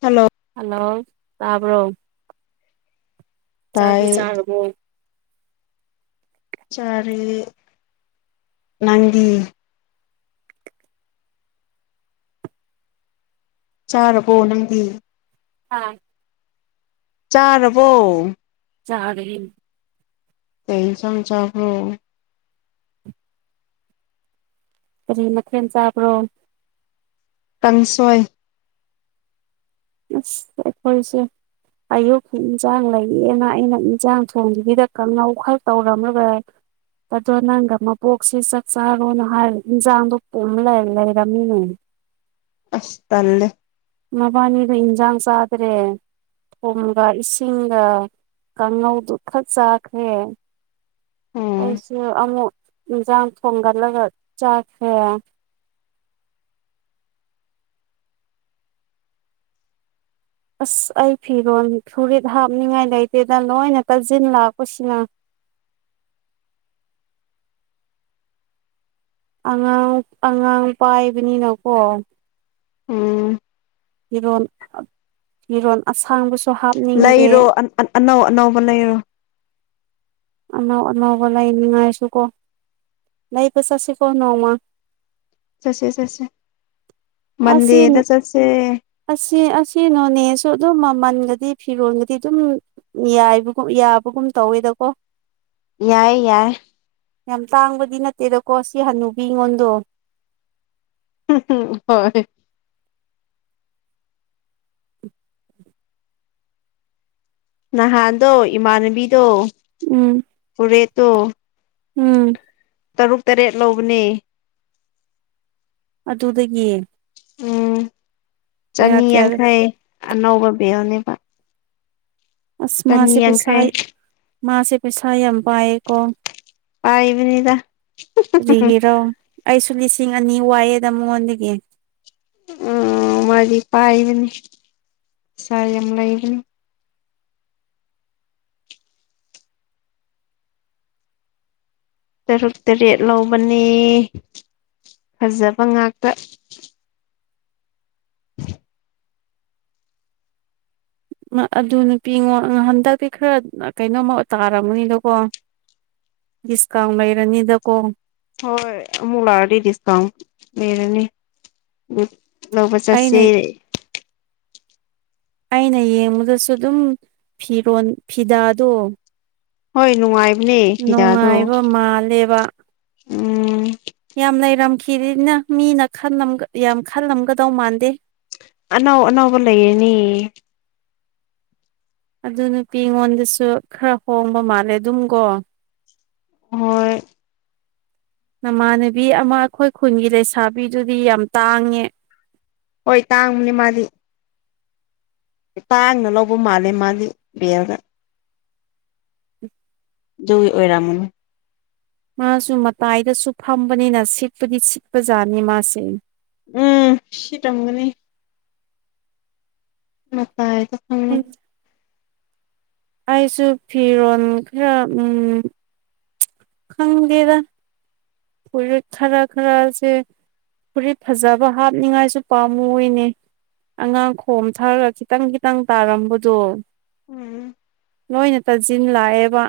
hello hello ꯇꯥꯕ꯭ꯔꯣ ꯇꯥꯏ ꯆꯥꯛꯇꯤ ꯆꯥꯔꯕꯣ ꯆꯥꯔꯦ ꯅꯪꯗꯤ ꯆꯥꯔꯕꯣ ꯅꯪꯗꯤ ꯑꯥ ꯆꯥꯔꯕꯣ ꯆꯥꯔꯦ ꯀꯩ ꯏꯟꯁꯥꯡ ꯆꯥꯕ꯭ꯔꯣ ꯀꯔꯤ ꯃꯊꯦꯜ ꯆꯥꯕ꯭ꯔꯣ ꯀꯪꯁꯣꯏ [unintelligible] ꯑꯌꯨꯛꯀꯤ ꯏꯟꯁꯥꯡ ꯂꯩꯌꯦꯅ ꯑꯩꯅ ꯏꯟꯁꯥꯡ ꯊꯣꯡꯗꯕꯤꯗ ꯀꯪꯍꯧ ꯈꯔ ꯇꯧꯔꯝꯔꯒ ꯑꯗꯣ ꯅꯪꯒ ꯃꯄꯣꯛꯁꯤ ꯆꯥꯛ ꯆꯥꯔꯣꯅ ꯍꯥꯏꯔ ꯏꯟꯖꯥꯡꯗꯣ ꯄꯨꯝ ꯂꯩꯔꯝꯃꯤꯅꯦ ꯑꯁ ꯇꯟꯂꯦ ꯃꯕꯥꯅꯤꯗꯣ ꯏꯟꯖꯥꯡ ꯆꯥꯗ꯭ꯔꯦ ꯊꯨꯝꯒ ꯏꯁꯤꯡꯒ ꯀꯥꯡꯉꯧꯗꯨ ꯈꯔ ꯆꯥꯈ꯭ꯔꯦ ꯎꯝ ꯑꯩꯁꯨ ꯑꯃꯨꯛ ꯏꯟꯁꯥꯡ ꯊꯣꯡꯒꯠꯂꯒ ꯆꯥꯈ꯭ꯔꯦ ꯑꯁ ꯑꯩ ꯐꯤꯔꯣꯟꯜ ꯐꯨꯔꯤꯠ ꯍꯥꯞꯅꯤꯡꯉꯥꯏ ꯂꯩꯇꯦꯗ ꯂꯣꯏꯅ ꯇꯥꯁꯤꯟ ꯂꯥꯛꯄꯁꯤꯅ ꯑꯉꯥꯡ ꯑꯉꯥꯡ ꯄꯥꯏꯕꯅꯤꯅꯀꯣ ꯎꯝ ꯐꯤꯔꯣꯟ ꯐꯤꯔꯣꯟ ꯑꯁꯥꯡꯕꯁꯨ ꯍꯥꯞꯅꯤꯡꯗꯦ ꯂꯩꯔꯣ ꯑꯅꯧ ꯑꯅꯧꯕ ꯂꯩꯔꯣ ꯑꯅꯧ ꯑꯅꯧꯕ ꯂꯩꯅꯤꯡꯉꯥꯏꯁꯨꯀꯣ ꯂꯩꯕ ꯆꯠꯁꯤꯀꯣ ꯅꯣꯡꯃ ꯆꯠꯁꯦ ꯆꯠꯁꯦ ꯑꯁꯤ ꯃꯟꯗꯦꯗ ꯆꯠꯁꯦ ꯑꯁꯤ ꯑꯁꯤ ꯅꯣꯅꯦꯁꯨ ꯑꯗꯨꯝ ꯃꯃꯟꯒꯗꯤ ꯐꯤꯔꯣꯜꯒꯗꯤ ꯑꯗꯨꯝ ꯌꯥꯏꯕꯒ ꯌꯥꯕꯒꯨꯝ ꯇꯧꯋꯦꯗꯀꯣ ꯌꯥꯏ ꯌꯥꯏ ꯌꯥꯝ ꯇꯥꯡꯕꯗꯤ ꯅꯠꯇꯦꯗꯀꯣ ꯁꯤ ꯍꯅꯨꯕꯤ ꯉꯣꯟꯗꯣ [unintelligible] ꯍꯣꯏ ꯅꯍꯥꯟꯗꯣ ꯏꯃꯥꯟꯅꯕꯤꯗꯣ ꯎꯝ ꯄꯨꯔꯦꯠꯇꯣ ꯎꯝ ꯇꯔꯨꯛ ꯇꯔꯦꯠ ꯂꯧꯕꯅꯦ ꯑꯗꯨꯗꯒꯤ ꯎꯝ ꯀꯌꯥ ꯆꯅꯤ ꯀꯌꯥ ꯌꯥꯡꯈꯩ ꯑꯅꯧꯕ ꯄꯤꯕꯅꯦꯕ ꯑꯁ ꯃꯥꯁꯦ ꯄꯩꯁꯥ ꯌꯥꯡꯈꯩ ꯃꯥꯁꯦ ꯄꯩꯁꯥ ꯌꯥꯝ ꯄꯥꯏꯌꯦꯀꯣ ꯄꯥꯏꯕꯅꯤꯗ ꯀꯔꯤꯒꯤꯔꯣ ꯑꯩꯁꯨ ꯂꯤꯁꯤꯡ ꯑꯅꯤ ꯋꯥꯏꯑꯦꯗ ꯃꯉꯣꯟꯗꯒꯤ ꯑꯣ ꯃꯥꯗꯤ ꯄꯥꯏꯕꯅꯤ ꯄꯩꯁꯥ ꯌꯥꯝ ꯂꯩꯕꯅꯤ ꯇꯔꯨꯛ ꯇꯔꯦꯠ ꯂꯧꯕꯅꯦ ꯐꯖꯕ ꯉꯥꯛꯇ ꯑꯗꯨ ꯅꯨꯄꯤ ꯉꯣ ꯍꯟꯗꯛꯇꯤ ꯈꯔ ꯀꯩꯅꯣꯝꯃ ꯇꯥꯔꯝꯃꯅꯤꯗꯀꯣ ꯗꯤꯁꯀꯥꯎꯟ ꯂꯩꯔꯅꯤꯗꯀꯣ ꯍꯣꯏ ꯑꯃꯨꯛ ꯂꯥꯛꯑꯗꯤ ꯗꯤꯁꯀꯥꯎꯟ ꯂꯩꯔꯅꯤ ꯂꯧꯕ ꯆꯠꯁꯦ ꯑꯩꯅ ꯑꯩꯅ ꯌꯦꯡꯕꯗꯁꯨ ꯑꯗꯨꯝ ꯐꯤꯔꯣꯟ ꯐꯤꯗꯥꯗꯣ ꯍꯣꯏ ꯅꯨꯡꯉꯥꯏꯕꯅꯦ ꯐꯤꯗꯥꯗꯣ ꯅꯨꯡꯉꯥꯏꯕ ꯃꯥꯜꯂꯦꯕ ꯎꯝ ꯌꯥꯝ ꯂꯩꯔꯝꯈꯤꯔꯤꯅ ꯃꯤ ꯈꯜꯂꯝꯒ ꯌꯥꯝ ꯈꯜꯂꯝꯒꯗꯧ ꯃꯥꯟꯗꯦ ꯑꯅꯧ ꯑꯅꯧꯕ ꯂꯩꯌꯦꯅꯦ ꯑꯗꯨ ꯅꯨꯄꯤ ꯑꯩꯉꯣꯟꯗꯁꯨ ꯈꯔ ꯍꯣꯡꯕ ꯃꯥꯜꯂꯦ ꯑꯗꯨꯝꯒꯣ ꯍꯣꯏ ꯅꯃꯥꯟꯅꯕꯤ ꯑꯃ ꯑꯩꯈꯣꯏ ꯈꯨꯟꯒꯤ ꯂꯩꯁꯥꯕꯤꯗꯨꯗꯤ ꯌꯥꯝ ꯇꯥꯡꯉꯦ ꯍꯣꯏ ꯇꯥꯡꯕꯅꯦ ꯃꯥꯗꯤ ꯇꯥꯡꯅ ꯂꯧꯕ ꯃꯥꯜꯂꯦ ꯃꯗꯤ ꯕꯦꯜꯗ ꯑꯗꯨꯒꯤ ꯑꯣꯏꯔꯝꯃꯅꯤ ꯃꯥꯁꯨ ꯃꯇꯥꯏꯗꯁꯨ ꯐꯝꯕꯅꯤꯅ ꯁꯤꯠꯄꯗꯤ ꯁꯤꯠꯄꯖꯥꯠꯅꯤ ꯃꯥꯁꯦ ꯎꯝ ꯁꯤ ꯇꯪꯒꯅꯤ ꯃꯇꯥꯏꯗ ꯐꯝ ꯎꯝ [unintelligible] ꯑꯩꯁꯨ ꯐꯤꯔꯣꯜ ꯈꯔꯥ ꯎꯝ ꯈꯪꯗꯦꯗ ꯄꯨꯔꯤꯛ ꯈꯔꯥ ꯈꯔꯥꯁꯦ ꯐꯨꯔꯤꯠ ꯐꯖꯕ ꯍꯥꯞꯅꯤꯡꯉꯥꯏꯁꯨ ꯄꯥꯝꯃꯨꯏꯅꯦ ꯑꯉꯥꯡ ꯈꯣꯝ ꯊꯥꯔꯒ ꯈꯤꯇꯪ ꯈꯤꯇꯪ ꯇꯥꯔꯝꯕꯗꯣ ꯎꯝ ꯅꯣꯏꯅ ꯇꯥꯖꯤꯟ ꯂꯥꯛꯑꯦꯕ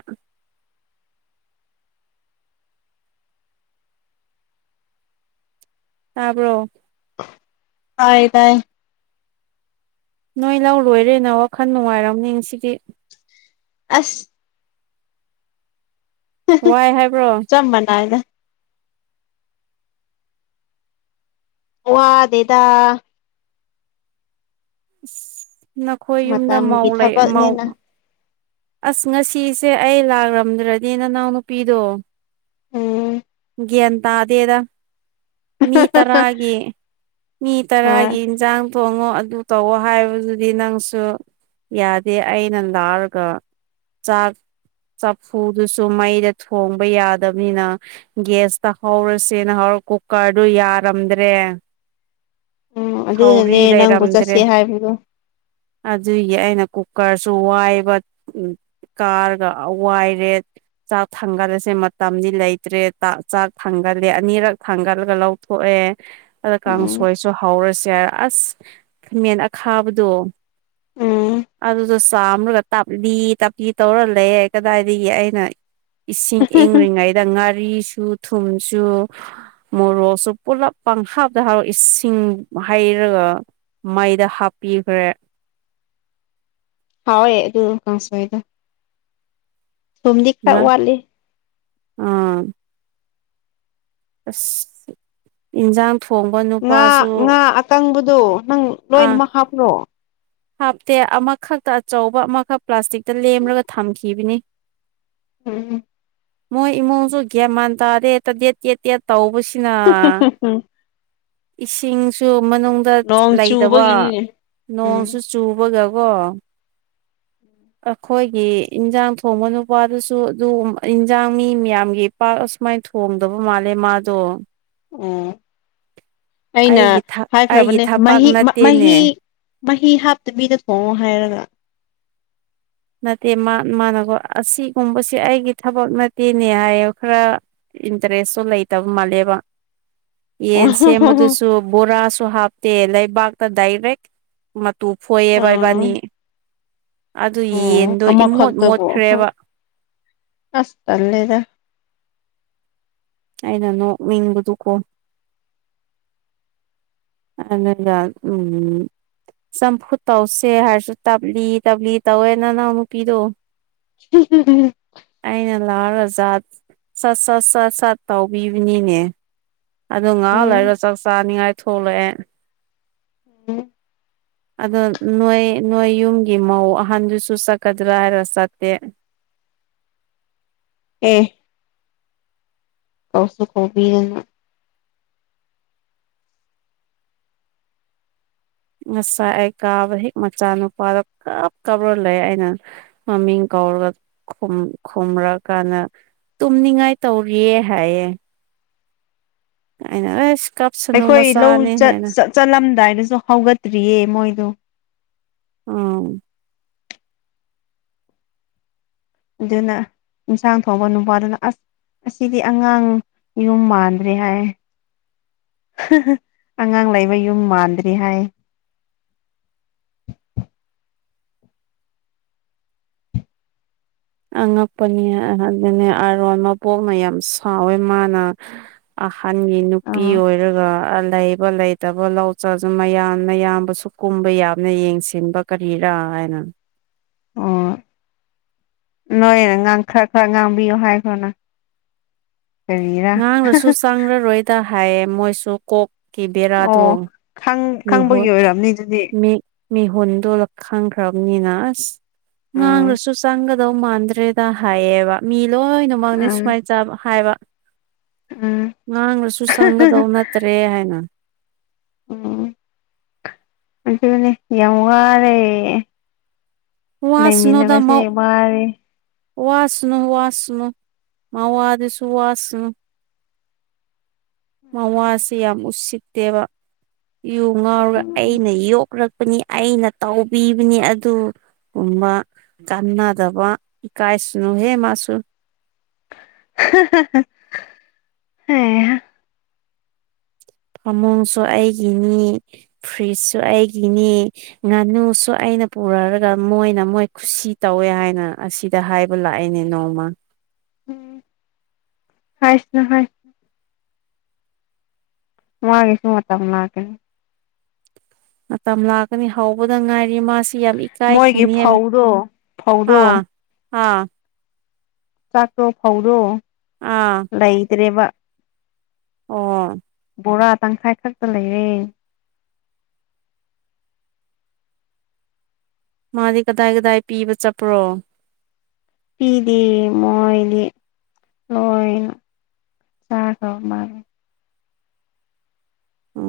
ꯇꯥꯕ꯭ꯔꯣ ꯇꯥꯏꯌꯦ ꯇꯥꯏꯌꯦ ꯅꯣꯏ ꯂꯧ ꯂꯣꯏꯔꯦꯅ ꯋꯥꯈꯜ ꯅꯨꯡꯉꯥꯏꯔꯝꯅꯤ ꯉꯥꯁꯤꯗꯤ ꯑꯁ ꯋꯥꯏ ꯍꯥꯏꯕ꯭ꯔꯣ ꯆꯞ ꯃꯥꯟꯅꯩꯗ ꯋꯥꯗꯦꯗ ꯏꯁ ꯅꯈꯣꯏ ꯌꯨꯝꯗ ꯃꯧ ꯃꯇꯝꯒꯤ ꯂꯩ ꯃꯧ ꯊꯕꯛꯅꯤꯅ ꯑꯁ ꯉꯁꯤꯁꯦ ꯑꯩ ꯂꯥꯛꯔꯝꯗ꯭ꯔꯥꯗꯤ ꯅꯅꯥꯎ ꯅꯨꯄꯤꯗꯣ ꯎꯝ ꯒ꯭ꯌꯥꯟ ꯇꯥꯗꯦꯗ ꯃꯤ ꯇꯔꯥꯒꯤ ꯃꯤ ꯇꯔꯥꯒꯤ ꯍꯣꯏ ꯏꯟꯁꯥꯡ ꯊꯣꯡꯉꯣ ꯑꯗꯨ ꯇꯧꯋꯣ ꯍꯥꯏꯕꯗꯨꯗꯤ ꯅꯪꯁꯨ ꯌꯥꯗꯦ ꯑꯩꯅ ꯂꯥꯛꯑꯒ ꯆꯥꯛ ꯆꯐꯨꯗꯨꯁꯨ ꯃꯩꯗ ꯊꯣꯡꯕ ꯌꯥꯗꯃꯤꯅ ꯒꯤꯌꯥꯁꯇ ꯍꯧꯔꯁꯦꯅ ꯍꯧꯔ ꯀꯨꯀꯔꯗꯨ ꯌꯥꯔꯝꯗ꯭ꯔꯦ ꯎꯝ ꯊꯧꯔꯤ ꯑꯗꯨꯅꯅꯦ ꯅꯪꯕꯨ ꯂꯩꯔꯝꯗ꯭ꯔꯦ ꯆꯠꯁꯦ ꯍꯥꯏꯕꯗꯣ ꯑꯗꯨꯒꯤ ꯑꯩꯅ ꯀꯨꯀꯔꯁꯨ ꯋꯥꯏꯕ ꯎꯝ ꯀꯥꯔꯒ ꯋꯥꯏ ꯔꯦꯠ ꯆꯥꯛ ꯊꯥꯡꯒꯠꯂꯁꯦ ꯃꯇꯝꯗꯤ ꯂꯩꯇ꯭ꯔꯦ ꯇꯥꯛ ꯆꯥꯛ ꯊꯥꯡꯒꯠꯂꯦ ꯑꯅꯤꯔꯛ ꯊꯥꯡꯒꯠꯂꯒ ꯂꯧꯊꯣꯛꯑꯦ ꯑꯗ ꯎꯝ ꯀꯥꯡꯁꯣꯏꯁꯨ ꯍꯧꯔꯁꯦ ꯑꯁ ꯈꯥꯃꯦꯟ ꯑꯈꯥꯕꯗꯣ ꯎꯝ ꯑꯗꯨꯗꯣ ꯆꯥꯝꯔꯒ ꯇꯞꯂꯤ ꯇꯞꯂꯤ ꯇꯧꯔ ꯂꯩꯌꯦ ꯀꯗꯥꯏꯗꯒꯤ ꯑꯩꯅ ꯏꯁꯤꯡ ꯏꯪꯔꯤꯡꯉꯩꯗ ꯉꯥꯔꯤꯁꯨ ꯊꯨꯝꯁꯨ ꯃꯣꯔꯣꯛꯁꯨ ꯄꯨꯂꯞ ꯄꯪꯍꯥꯞꯇ ꯍꯥꯞ ꯏꯁꯤꯡ ꯍꯩꯔꯒ ꯃꯩꯗ ꯍꯥꯞꯄꯤꯒ꯭ꯔꯦ ꯍꯥꯎꯦ ꯑꯗꯨ ꯀꯡꯁꯣꯏꯗ ꯊꯨꯝꯗꯤ ꯈꯔꯥ ꯉꯥ ꯋꯥꯠꯂꯤ ꯑꯥ ꯑꯁ ꯏꯟꯖꯥꯡ ꯊꯣꯡꯕ ꯅꯨꯄꯥꯁꯨ ꯀꯪꯕꯗꯣ ꯅꯪ ꯑꯥ ꯂꯣꯏꯅꯃꯛ ꯍꯥꯞꯄ꯭ꯔꯣ ꯍꯥꯞꯇꯦ ꯑꯃꯥꯈꯛꯀ ꯑꯆꯧꯕ ꯑꯃꯥꯈꯛ ꯄ꯭ꯂꯥꯁꯇꯤꯛꯇ ꯂꯦꯝꯂꯒ ꯊꯝꯈꯤꯕꯅꯤ ꯎꯝ [unintelligible] ꯃꯣꯏ ꯏꯃꯨꯡꯁꯨ ꯒ꯭ꯌꯥ ꯃꯥꯟ ꯇꯥꯔꯦ ꯇꯦꯠ ꯇꯦꯠ ꯇꯦ ꯇꯧꯕꯁꯤꯅ ꯏꯁꯤꯡꯁꯨ ꯃꯅꯨꯡ ꯅꯣꯡ ꯂꯩꯗꯕ ꯆꯨꯕꯒꯤꯅꯤꯅꯦ ꯅꯣꯡꯁꯨ ꯎꯝ ꯆꯨꯕꯒꯀꯣ [inaudible] ꯑꯩꯈꯣꯏꯒꯤ ꯏꯟꯖꯥꯡ ꯊꯣꯡꯕ ꯅꯨꯄꯥꯗꯨꯁꯨ ꯑꯗꯨ ꯏꯟꯖꯥꯡ ꯃꯤ ꯃꯌꯥꯝꯒꯤ ꯄꯥꯛ ꯑꯁꯨꯃꯥꯏ ꯊꯣꯡꯗꯕ ꯃꯥꯜꯂꯦ ꯃꯥꯗꯣ ꯑꯣ ꯑꯩꯅ ꯑꯩꯒꯤ ꯑꯩꯒꯤ ꯍꯥꯏꯈ꯭ꯔꯕꯅꯦ ꯊꯕꯛ ꯃꯍꯤ ꯃ ꯅꯠꯇꯦꯅꯦ ꯃꯍꯤ ꯃꯍꯤ ꯍꯥꯞꯇꯕꯤꯗ ꯊꯣꯡꯉꯣ ꯍꯥꯏꯔꯒ ꯅꯠꯇꯦ ꯃꯥ ꯃꯥꯅꯒꯣ ꯑꯁꯤꯒꯨꯝꯕꯁꯦ ꯑꯩꯒꯤ ꯊꯕꯛ ꯅꯠꯇꯦꯅꯦ ꯍꯥꯏꯌꯦ ꯈꯔ ꯏꯟꯇꯔꯦꯁꯣ ꯂꯩꯇꯕ ꯃꯥꯜꯂꯦꯕ ꯌꯦꯟ ꯁꯦꯝꯕꯗꯨꯁꯨ ꯕꯣꯔꯥꯁꯨ ꯍꯥꯞꯇꯦ ꯂꯩꯕꯥꯛꯇ ꯗꯥꯏꯔꯦꯛ ꯃꯥꯇꯨ ꯐꯣꯏꯌꯦ ꯑꯣ ꯏꯕꯥꯅꯤ ꯑꯗꯨ ꯑꯣ ꯌꯦꯟꯗꯣ ꯏꯃꯣꯠ ꯑꯃꯈꯛꯇꯕꯨ ꯃꯣꯠꯈ꯭ꯔꯦꯕ ꯑꯁ ꯇꯜꯂꯦꯗ ꯑꯩꯅꯥ ꯅꯣꯛꯅꯤꯡꯕꯗꯨ ꯀꯣ ꯎꯝ ꯆꯝꯐꯨꯠ ꯇꯧꯁꯦ ꯍꯥꯏꯔꯁꯨ ꯇꯞꯂꯤ ꯇꯞꯂꯤ ꯇꯧꯋꯦ ꯅꯅꯥꯎꯅꯨꯄꯤꯗꯣ [unintelligible] ꯑꯩꯅ ꯂꯥꯛꯔꯖꯥꯠ ꯁꯠ ꯁꯠ ꯁꯠ ꯁꯠ ꯇꯧꯕꯤꯕꯅꯤꯅꯦ ꯑꯗꯣ ꯉꯥꯏꯍꯥꯛ ꯎꯝ ꯂꯩꯒ ꯆꯥꯛ ꯆꯥꯅꯤꯡꯉꯥꯏ ꯊꯣꯛꯂꯛꯑꯦ ꯎꯝ ꯑꯗꯣ ꯅꯣꯏ ꯅꯣꯏ ꯌꯨꯝꯒꯤ ꯃꯧ ꯑꯍꯟꯗꯨꯁꯨ ꯆꯠꯀꯗ꯭ꯔꯥ ꯍꯥꯏꯔ ꯆꯠꯇꯦ ꯑꯦ ꯀꯧꯁꯨ ꯀꯧꯕꯤꯗꯅ ꯉꯁꯥꯏ ꯑꯩ ꯀꯥꯕ ꯍꯦꯛ ꯃꯆꯥꯅꯨꯄꯥꯗ ꯀꯞ ꯀꯥꯞꯔ ꯂꯩ ꯑꯩꯅ ꯃꯃꯤꯡ ꯀꯧꯔꯒ ꯈꯨꯝ ꯈꯨꯝꯔ ꯀꯥꯟꯗ ꯇꯨꯝꯅꯤꯡꯉꯥꯏ ꯇꯧꯔꯤꯌꯦ ꯍꯥꯏꯌꯦ ꯑꯩꯅꯥ ꯑꯦꯁ ꯀꯞ ꯑꯩꯈꯣꯏ ꯂꯧ ꯆꯠ ꯆꯠꯂꯝꯗꯥꯏꯗꯁꯨ ꯍꯧꯒꯠꯇ꯭ꯔꯤꯌꯦ ꯃꯣꯏꯗꯣ ꯑꯣ... ꯑꯗꯨꯅ ꯏꯟꯁꯥꯡ ꯊꯣꯡꯕ ꯅꯨꯄꯥꯗꯨꯅ ꯑꯁ ꯑꯁꯤꯗꯤ ꯑꯉꯥꯡ ꯌꯨꯝ ꯃꯥꯟꯗ꯭ꯔꯦ ꯍꯥꯏ ꯑꯉꯥꯡ ꯂꯩꯕ ꯌꯨꯝ ꯃꯥꯟꯗ꯭ꯔꯦ ꯍꯥꯏꯌꯦ ꯑꯉꯛꯄꯅꯤ ꯑꯗꯨꯅꯦ ꯑꯔꯣꯟ ꯃꯕꯣꯛꯅ ꯌꯥꯝ ꯁꯥꯎꯋꯦ ꯃꯥꯅ ꯑꯍꯟꯒꯤ ꯅꯨꯄꯤ ꯑꯥ ꯑꯣꯏꯔꯒ ꯂꯥꯩ ꯂꯩꯇꯕ ꯂꯧ ꯆꯁꯨ ꯃꯌꯥꯝꯅꯌꯥꯝꯕꯁꯨ ꯀꯨꯝꯕ ꯌꯥꯝꯅ ꯌꯦꯡꯁꯤꯟꯕ ꯀꯔꯤꯔꯥ ꯍꯥꯏꯅ ꯑꯣ... ꯅꯣꯏꯅ ꯉꯥꯡ ꯈꯔ ꯈꯔ ꯉꯥꯡꯕꯤꯌꯣ ꯍꯥꯏꯈ꯭ꯔꯣꯅ ꯀꯔꯤꯔꯥ ꯉꯥꯡꯔꯁꯨ ꯆꯥꯡꯔꯔꯣꯏꯗ ꯍꯥꯏꯌꯦ ꯃꯣꯏꯁꯨ ꯀꯣꯛꯀꯤ ꯕꯦꯔꯥꯗꯣ ꯑꯣ ꯈꯪ ꯃꯤꯍꯣ ꯈꯪꯕꯒꯤ ꯑꯣꯏꯔꯝꯅꯤ ꯑꯗꯨꯗꯤ ꯃꯤ ꯃꯤꯍꯨꯟꯜꯗꯣ ꯈꯪꯈ꯭ꯔꯕꯅꯤꯅ ꯑꯁ ꯎꯝ ꯉꯥꯡꯂꯁꯨ ꯆꯪꯒꯗꯧ ꯃꯥꯟꯗ꯭ꯔꯦꯗ ꯍꯥꯏꯌꯦꯕ ꯃꯤ ꯂꯣꯏꯅ ꯥꯃꯥꯅꯦ ꯎꯝ ꯁꯨꯃꯥꯏ ꯆꯥꯕ ꯍꯥꯏꯕ ꯎꯝ ꯉꯥꯡꯂꯁꯨ ꯆꯪꯒꯗꯧ ꯅꯠ ꯇ꯭ꯔꯦ ꯍꯥꯏꯅ ꯎꯝ ꯑꯗꯨꯅꯦ ꯌꯥꯝ ꯋꯥꯔꯦ ꯂꯩꯃꯤꯟꯅꯕꯁꯦ ꯋꯥꯔꯦ ꯋꯥꯥꯁꯅꯨ ꯋꯥꯥꯁꯅꯨ ꯃꯋꯥꯗꯨꯁꯨ ꯋꯥꯥꯁꯅꯨ ꯎꯝ ꯃꯋꯥꯁꯦ ꯌꯥꯝ ꯎꯁꯤꯠꯇꯦꯕ ꯌꯨ ꯉꯥꯎꯔꯒ ꯑꯩꯅ ꯌꯣꯛꯂꯛꯄꯅꯤ ꯑꯩꯅ ꯇꯥꯎꯕꯤꯕꯅꯤ ꯑꯗꯨ ꯨꯒꯨꯝꯕ ꯀꯥꯟꯅꯗꯕ ꯏꯀꯥꯏꯁꯅꯨꯍꯦ ꯃꯥꯁꯨ [unintelligible] ꯎꯝ ꯐꯃꯨꯡꯁꯨ ꯑꯩꯒꯤꯅꯤ ꯐ꯭ꯔꯤꯖꯁꯨ ꯑꯩꯒꯤꯅꯤ ꯉꯥꯅꯨꯁꯨ ꯑꯩꯅ ꯄꯨꯔꯔꯒ ꯃꯣꯏꯅ ꯃꯣꯏ ꯈꯨꯁꯤ ꯇꯧꯋꯦ ꯍꯥꯏꯅ ꯑꯁꯤ ꯁꯤꯗ ꯍꯥꯏꯕ ꯂꯥꯛꯏꯅꯦ ꯅꯣꯡꯃ ꯍꯥꯏꯁꯅ ꯍꯥꯏ ꯃꯥꯒꯤꯁꯨ ꯃꯇꯝ ꯂꯥꯛꯈꯤꯅꯤ ꯃꯇꯝ ꯂꯥꯛꯀꯅꯤ ꯍꯧꯕꯗ ꯉꯥꯏꯔꯤ ꯃꯥꯁꯤ ꯌꯥꯝ ꯃꯣꯏꯒꯤ ꯆꯥꯏꯁꯤꯅꯤ ꯍꯦ ꯐꯧꯗꯣ ꯐꯧꯗꯣ ꯑꯥ ꯑꯥ ꯆꯥꯛꯇꯣ ꯐꯧꯔꯣ ꯑꯥ ꯂꯩ ꯂꯩꯗ꯭ꯔꯦꯕ ꯑꯣ ꯕꯣꯔꯥ ꯇꯪꯈꯥꯏ ꯈꯛꯇ ꯂꯩꯔꯦ ꯃꯥꯗꯤ ꯀꯗꯥꯏ ꯀꯗꯥꯏ ꯄꯤꯕ ꯆꯠꯄ꯭ꯔꯣ ꯄꯤꯗꯤ ꯃꯣꯏꯗꯤ ꯂꯣꯏꯅ ꯆꯥꯈ꯭ꯔꯕ ꯃꯥꯂ ꯑ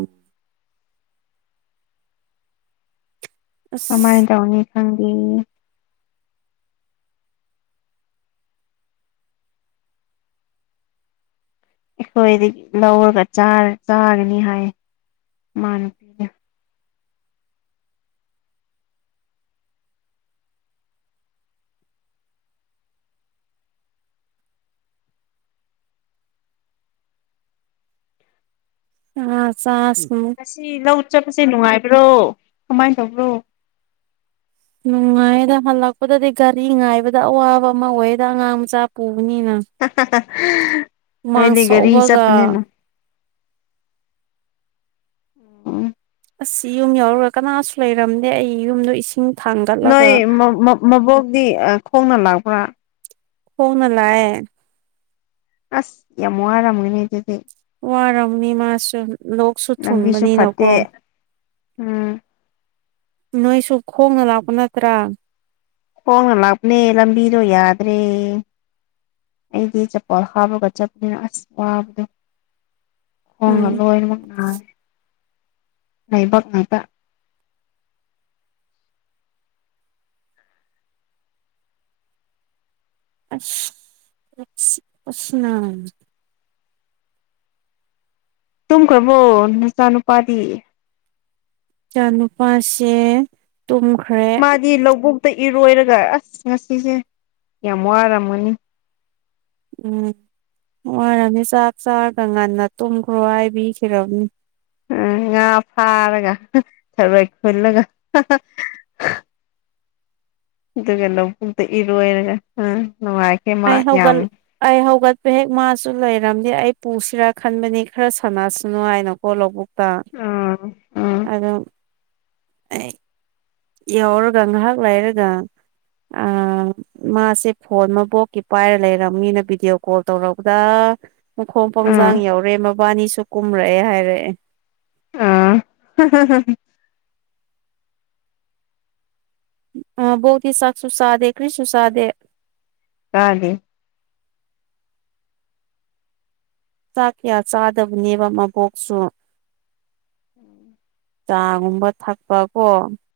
ꯀꯃꯥꯏꯅ ꯑꯁ ꯇꯧꯅꯤ ꯈꯪꯗꯦ ꯑꯩꯈꯣꯏꯗꯒꯤ ꯂꯧꯔꯒ ꯆꯥꯒꯅꯤ ꯍꯥꯏ ꯃꯥꯅꯤ ꯑ ꯆꯥꯁꯅꯨ ꯑꯁꯤ ꯂꯧ ꯆꯠꯄꯁꯦ ꯅꯨꯡꯉꯥꯏꯕ꯭ꯔꯣ ꯀꯃꯥꯏꯅ ꯇꯧꯕ꯭ꯔꯣ ꯅꯨꯡꯉꯥꯏꯗ ꯍꯜꯂꯛꯄꯗꯗꯤ ꯒꯥꯔꯤ ꯉꯥꯏꯕꯗ ꯑꯋꯥꯕ ꯑꯃ ꯑꯣꯏꯌꯦꯦꯗ ꯑꯉꯥꯡ ꯃꯆꯥ ꯄꯨꯕꯅꯤꯅ ꯍꯨꯃꯥꯡ ꯁꯧꯕꯒ [unintelligible] ꯎꯝ ꯑꯁ ꯌꯨꯝ ꯌꯥꯎꯔꯨꯔ ꯀꯅꯥꯁꯨ ꯂꯩꯔꯝꯗꯦ ꯑꯩ ꯌꯨꯝꯗꯣ ꯏꯁꯤꯡ ꯅꯣꯏ ꯊꯥꯡꯒꯠꯂꯒ ꯃꯕꯣꯛꯗꯤ ꯈꯣꯡꯅ ꯂꯥꯛꯄ꯭ꯔꯥ ꯈꯣꯡꯅ ꯂꯥꯛ ꯑꯦ ꯑꯁ ꯌꯥꯝ ꯋꯔꯝꯒꯅꯤ ꯑꯗꯨꯗꯤ ꯋꯥꯔꯝꯅꯤ ꯃꯥꯁꯨ ꯂꯣꯛꯁꯨ ꯂꯝꯕꯤꯁꯨ ꯊꯨꯡꯕꯅꯤꯅꯀꯣ ꯐꯠꯇꯦ ꯎꯝ ꯅꯣꯏꯁꯨ ꯈꯣꯡꯅ ꯂꯥꯛꯄ ꯅꯠꯇ꯭ꯔꯥ ꯍꯣꯡꯅ ꯂꯥꯛꯞꯅꯦ ꯂꯝꯕꯤꯗꯣ ꯌꯥꯗ꯭ꯔꯦ ꯑꯩꯗꯤ ꯆꯄꯣꯠ ꯍꯥꯞꯄꯒ ꯆꯠꯄꯅꯤꯅ ꯑꯁ ꯋꯥꯕꯗꯣ ꯎꯝ ꯈꯣꯡꯉ ꯂꯣꯏꯅꯃꯛ ꯅꯥꯥꯏꯔꯦ ꯂꯩꯥꯏꯕꯛ ꯉꯥꯛꯇ ꯑꯁ ꯎꯁꯅꯝ [unintelligible] ꯇꯨꯝꯈ꯭ꯔꯕꯣ ꯅꯆꯥ ꯅꯨꯄꯥꯗꯤ ꯏꯆꯥ ꯅꯨꯨꯄꯥꯁꯦ ꯇꯨꯝꯈ꯭ꯔꯦ ꯃꯥꯗꯤ ꯂꯧꯕꯨꯛꯇ ꯏꯔꯣꯏꯔꯒ ꯑꯁ ꯉꯁꯤꯁꯦ ꯌꯥꯝ ꯋꯥꯔꯝꯃꯅꯤ ꯎꯝ ꯋꯥꯔꯅꯤ ꯆꯥꯛ ꯆꯥꯔꯒ ꯉꯟꯅ ꯇꯨꯝꯈ꯭ꯔꯣ ꯍꯥꯏꯕꯤꯈꯝꯅꯤ ꯎꯝ ꯉꯥ ꯐꯥꯔꯒ ꯊꯔꯣꯏ ꯈꯨꯜꯂꯒ ꯑꯗꯨꯒ ꯂꯧꯕꯨꯛꯇ ꯏꯔꯣꯏꯔꯒ ꯅꯨꯡꯉꯥꯏ ꯑ ꯍꯧꯒꯜ ꯑꯩ ꯍꯧꯒꯠꯄ ꯍꯦꯛ ꯃꯥꯁꯨ ꯂꯩꯔꯝꯅꯤ ꯑꯩ ꯄꯨꯁꯤꯔꯥ ꯈꯟꯕꯅꯤ ꯈꯔ ꯁꯥꯟꯅꯁꯅꯨ ꯍꯥꯏꯅꯣ ꯍꯂꯧꯕꯨꯛꯇ ꯑꯥ ꯎꯝ ꯑꯗꯣ [inaudible] ꯌꯥꯎꯔꯒ ꯉꯥꯏꯍꯥꯛ ꯂꯥꯏꯔꯒ ꯑ ꯃꯥꯁꯦ ꯐꯣꯟ ꯃꯕꯣꯛꯀꯤ ꯄꯥꯏꯔ ꯂꯩꯔꯕꯝꯅꯤꯅ ꯚꯤꯗꯤꯑꯣ ꯀꯣꯜ ꯇꯧꯔꯛꯄꯗ ꯃꯈꯣꯡ ꯎꯝ ꯄꯪꯖꯥꯡ ꯌꯧꯔꯦ ꯃꯕꯥꯅꯤꯁꯨ ꯀꯨꯝꯔꯛꯑꯦ ꯍꯥꯏꯔꯛꯑꯦ ꯑ ꯃꯕꯣꯛꯇꯤ ꯆꯥꯛꯁꯨ ꯆꯗꯦ ꯀ꯭ꯔꯤꯁꯨ ꯆꯗꯦ ꯇꯗꯦ ꯆꯥꯛ ꯀꯌꯥ ꯆꯥꯗꯕꯅꯦꯕ ꯃꯕꯣꯛꯁꯨ ꯎꯝ ꯆꯥꯒꯨꯝꯕ ꯊꯛꯄ ꯀꯣ